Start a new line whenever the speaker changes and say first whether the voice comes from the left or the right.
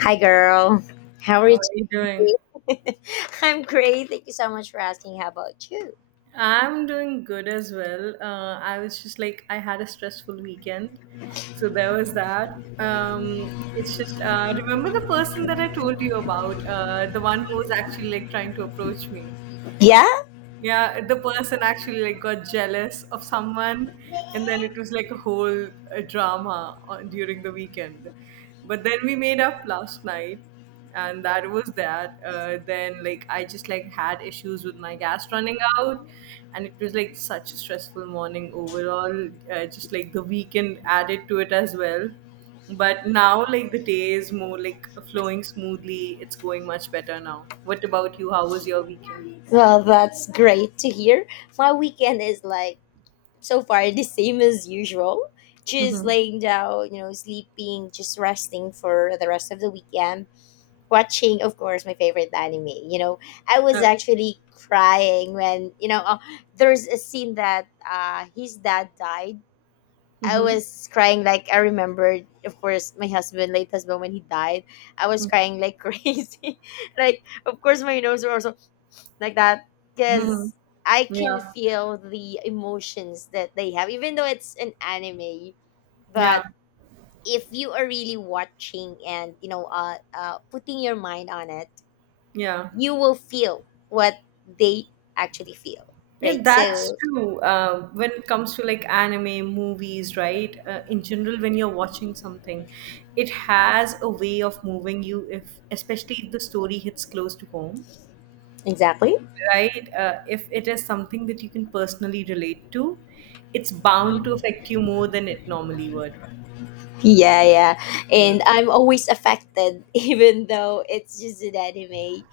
left: Hi, girl. How are
right: How
left: you
right: are you doing?
left: today? I'm great. Thank you so much for asking. How about you?
right: I'm doing good as well. I was just like, I had a stressful weekend. So there was that. It's just, remember the person that I told you about, the one who was actually like trying to approach me?
left: Yeah,
right: Yeah, the person actually like got jealous of someone, and then it was like a whole drama during the weekend. But then we made up last night, and that was that. Then like I just like had issues with my gas running out, and it was like such a stressful morning overall. Just like the weekend added to it as well. But now like the day is more like flowing smoothly. It's going much better now. What about you? How was your weekend?
left: well, that's great to hear. My weekend is like so far the same as usual. Just
right: Mhm.
left: laying down, you know, sleeping, just resting for the rest of the weekend. Watching, of course, my favorite anime. You know, I was actually crying when, you know, there's a scene that his dad died. I
right: Mhm.
left: was crying like I remembered, of course, my husband, late husband, when he died. I was crying like crazy. Like, of course, my nose were also like that
right: Mhm.
left: because I can
right: Yeah.
left: feel the emotions that they have, even though it's an anime. But
right: Yeah.
left: if you are really watching and you know, putting your mind on it,
right: Yeah.
left: you will feel what they actually feel,
right: Yeah,
left: right?
right: that's
left: So
right: true. When it comes to like anime movies, right? In general, when you're watching something, it has a way of moving you if, especially if the story hits close to home,
left: exactly.
right: right? If it is something that you can personally relate to, it's bound to affect you more than it normally would.
left: Yeah, yeah.
right: Yeah.
left: And I'm always affected, even though it's just an anime.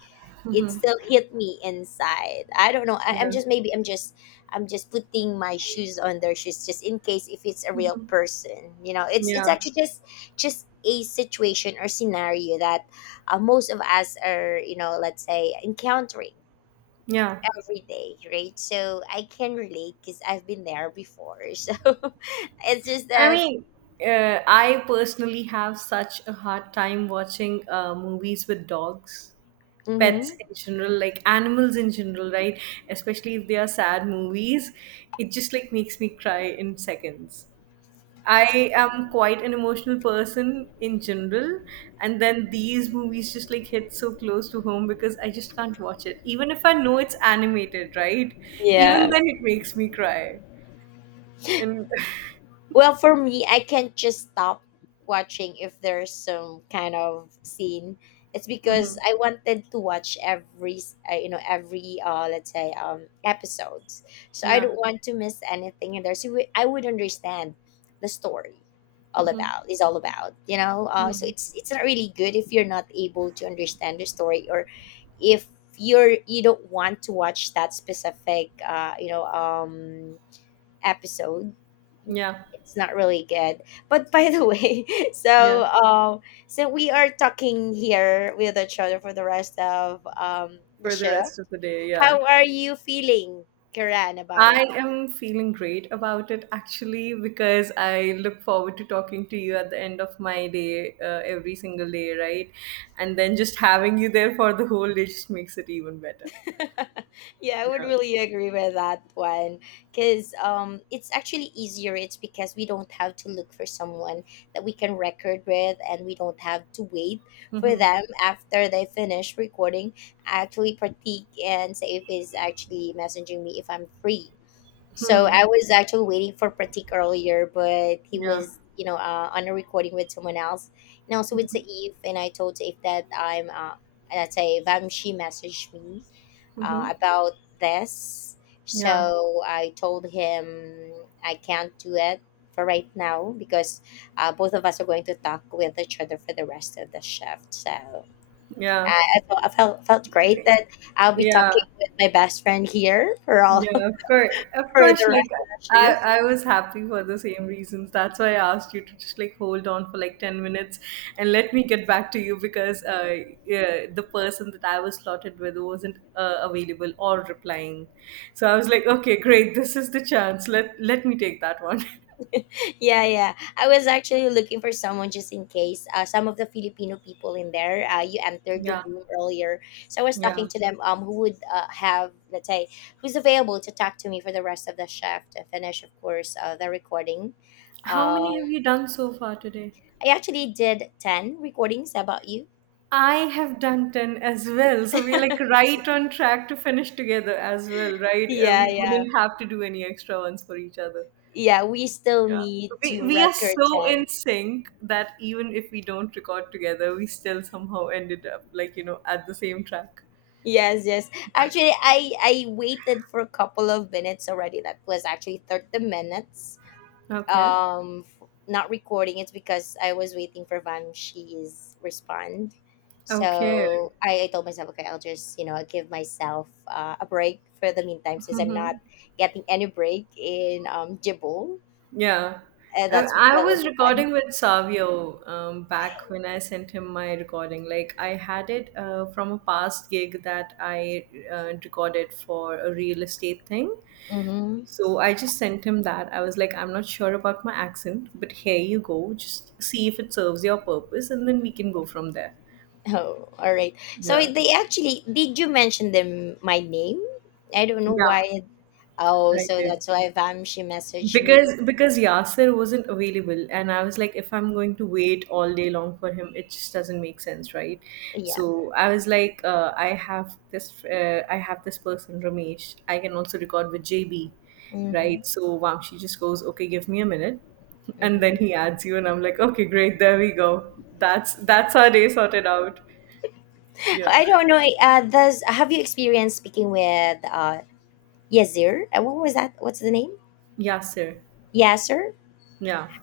left: It still hit me inside. I don't know. I'm
right: Yeah.
left: just maybe I'm just putting my shoes on their shoes just in case if it's a real person. You know, it's
right: Yeah.
left: actually just a situation or scenario that most of us are, you know, let's say encountering
right: Yeah.
left: every day, right? So I can relate because I've been there before. So it's just
right: I
left: that.
right: mean, I personally have such a hard time watching movies with dogs, pets
left: Hmm.
right: in general, like animals in general, right? Especially if they are sad movies, it just like makes me cry in seconds. I am quite an emotional person in general, and then these movies just like hit so close to home because I just can't watch it. Even if I know it's animated, right? Even
left: Yeah.
right: then, it makes me cry. And
left: Well, for me, I can't just stop watching if there's some kind of scene. It's because
right: Mhm.
left: I wanted to watch you know, every let's say episodes. So I
right: Yeah.
left: don't want to miss anything in there. I would understand the story all
right: Mhm.
left: about is all about you know so
right: Mm.
left: it's not really good if you're not able to understand the story or if you don't want to watch that specific you know episode.
right: Yeah,
left: It's not really good. But by the way,
right: yeah,
left: so so we are talking here with each other for the rest of the
right: for the
left: show.
right: rest of the day, yeah.
left: How are you feeling, Kiran, about it?
right: I am feeling great about it actually because I look forward to talking to you at the end of my day every single day, right? And then just having you there for the whole day just makes it even better.
left: Yeah, I would
right: Yeah.
left: really agree with that one because it's actually easier. It's because we don't have to look for someone that we can record with, and we don't have to wait for
right: Mm-hmm.
left: them after they finish recording. I actually partake and say if it's actually messaging me if I'm free. So
right: Hmm.
left: I was actually waiting for Pratik earlier, but he
right: Yeah.
left: was, you know, on a recording with someone else, and also with Saif. And I told Saif that Saif, she messaged me
right: Mm-hmm.
left: about this.
right: Yeah.
left: So I told him I can't do it for right now because both of us are going to talk with each other for the rest of the shift. So
right: Yeah.
left: I felt great that I'll be
right: Yeah.
left: talking with my best friend here for all
right: Yeah, of course, of
left: for
right: course.
left: the
right: Like
left: rest of the
right: I,
left: shift.
right: I was happy for the same reasons. That's why I asked you to just like hold on for like 10 minutes and let me get back to you because yeah, the person that I was slotted with wasn't available or replying. So I was like, okay, great, this is the chance. Let me take that one.
left: Yeah, yeah. I was actually looking for someone just in case. Some of the Filipino people in there, you entered the
right: Yeah,
left: room earlier. So I was talking
right: yeah.
left: to them who would have, let's say, who's available to talk to me for the rest of the shift and finish, of course, the recording.
right: How
left: Um,
right: many have you done so far today?
left: I actually did 10 recordings. How about you?
right: I have done 10 as well. So we're like right on track to finish together as well, right?
left: Yeah,
right: We
left: yeah.
right: wouldn't have to do any extra ones for each other.
left: Yeah, we still
right: Yeah.
left: need
right: We,
left: to
right: we are
left: record
right: so
left: 10.
right: in sync that even if we don't record together, we still somehow ended up like, you know, at the same track.
left: Yes, yes. Actually, I waited for a couple of minutes already. That was actually 30 minutes.
right: Okay.
left: Not recording, it's because I was waiting for Vanshi's respond.
right: Okay.
left: So I told myself, okay, I'll just you know give myself a break for the meantime since I'm not getting any break in Jibble.
right: Yeah.
left: And
right: I
left: that would
right: was
left: be fine.
right: recording with Savio back when I sent him my recording. Like, I had it from a past gig that I recorded for a real estate thing.
left: Mm-hmm.
right: So I just sent him that. I was like, I'm not sure about my accent, but here you go. Just see if it serves your purpose, and then we can go from there.
left: Oh, all right. So
right: Yeah.
left: they actually did you mention them my name? I don't know
right: Yeah,
left: why. Oh,
right: I
left: so
right: did.
left: that's why Vamshi messaged me.
right: Because Yasser wasn't available, and I was like, if I'm going to wait all day long for him, it just doesn't make sense, right?
left: Yeah.
right: So I was like, I have this person Ramesh I can also record with JB,
left: Mm-hmm.
right: right? So Vamshi just goes, okay, give me a minute, and then
left: Mm-hmm.
right: he adds you, and I'm like, okay, great, there we go, that's our day sorted out. Yeah.
left: I don't know. Does have you experienced speaking with Yazir? What was that? What's the name?
right: Yasser.
left: Yasser.
right: Yeah,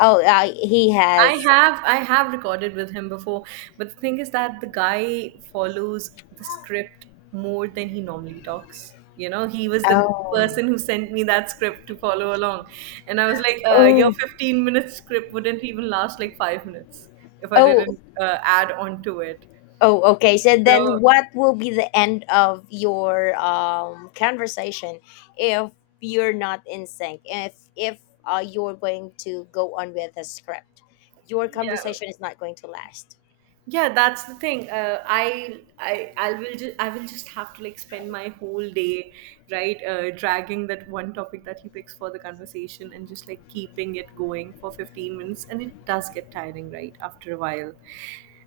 left: Oh, he
right: I
left: has.
right: have I have recorded with him before, but the thing is that the guy follows the script more than he normally talks. You know, he was the
left: Oh,
right: person who sent me that script to follow along, and I was like, "Your
left: oh,
right: 15-minute script wouldn't even last like 5 minutes if I
left: oh,
right: didn't add on to it."
left: oh. Okay. So
right: So
left: then, what will be the end of your conversation if you're not in sync? If you're going to go on with the script, your
right: yeah,
left: conversation is not going to last.
right: yeah, that's the thing. Uh, I will just have to like spend my whole day, right, dragging that one topic that he picks for the conversation and just like keeping it going for 15 minutes, and it does get tiring right after a while.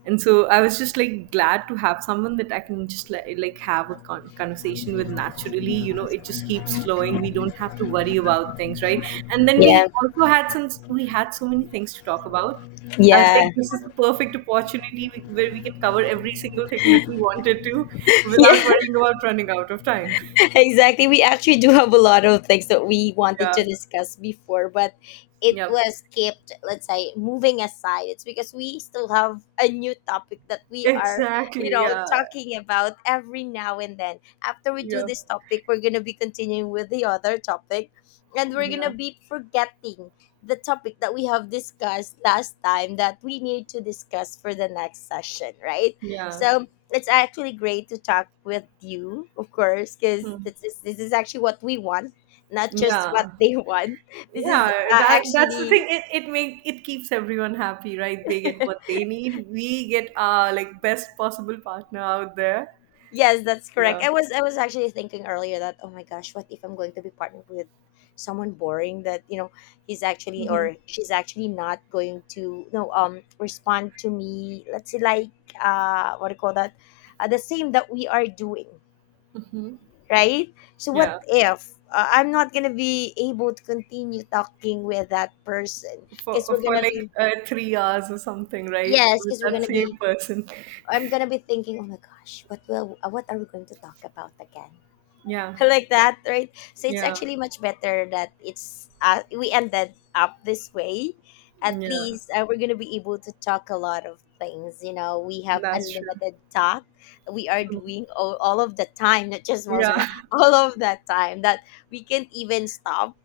right: And so I was just like glad to have someone that I can just like have a conversation with naturally. You know, it just keeps flowing. We don't have to worry about things, right? And then
left: Yeah.
right: we also had, since we had so many things to talk about, I was like,
left: Yeah.
right: this is the perfect opportunity where we can cover every single thing that we wanted to
left: Yeah.
right: without worrying about running out of time.
left: Exactly. We actually do have a lot of things that we wanted
right: Yeah.
left: to discuss before, but it
right: Yep.
left: was kept, let's say, moving aside. It's because we still have a new topic that we are, you
right: Exactly.
left: know,
right: Yeah.
left: talking about every now and then. After we do
right: Yeah.
left: this topic, we're going to be continuing with the other topic and we're going to
right: Yeah.
left: be forgetting the topic that we have discussed last time that we need to discuss for the next session, right?
right: Yeah.
left: So, it's actually great to talk with you, of course, because
right: Hmm.
left: this is actually what we want, not just what
right: Yeah.
left: they want. This is
right: Yeah. That's the
left: actually
right: thing. It keeps everyone happy, right? They get what they need. We get our like best possible partner out there.
left: yes, that's correct.
right: Yeah.
left: I was actually thinking earlier that oh my gosh, what if I'm going to be partnered with someone boring that you know he's actually
right: Hmm.
left: or she's actually not going to no respond to me. Let's say like what do you call that, the same that we are doing
right: Hmm.
left: right? So what
right: Yeah.
left: if I'm not gonna be able to continue talking with that person?
right: For
left: Because we're
right: for
left: gonna
right: like
left: be
right: 3 hours or something, right?
left: yes,
right: With
left: because we're
right: that
left: gonna
right: same
left: be
right: person.
left: I'm gonna be thinking, oh my gosh, what will what are we going to talk about again?
right: Yeah,
left: Like that, right? So it's
right: yeah,
left: actually much better that it's we ended up this way. At
right: yeah.
left: least we're gonna be able to talk a lot of things. You know, we have
right: That's true.
left: unlimited talk. We are
right: Mm.
left: doing all of the time, not just most
right: Yeah,
left: of that, all of that time that we can't even stop.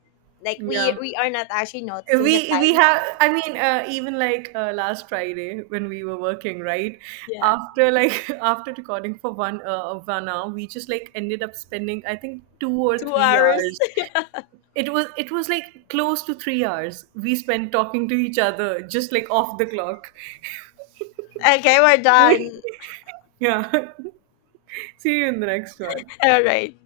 left: Like we
right: yeah.
left: we are not actually noticing the
right: We
left: time.
right: have. I mean, even like last Friday when we were working, right?
left: Yeah,
right: After like after recording for 1 hour, we just like ended up spending I think two or
left: two
right: three
left: hours.
right: hours. It was like close to 3 hours we spent talking to each other, just like off the clock.
left: Okay, we're done.
right: Yeah. See you in the next one.
left: All right.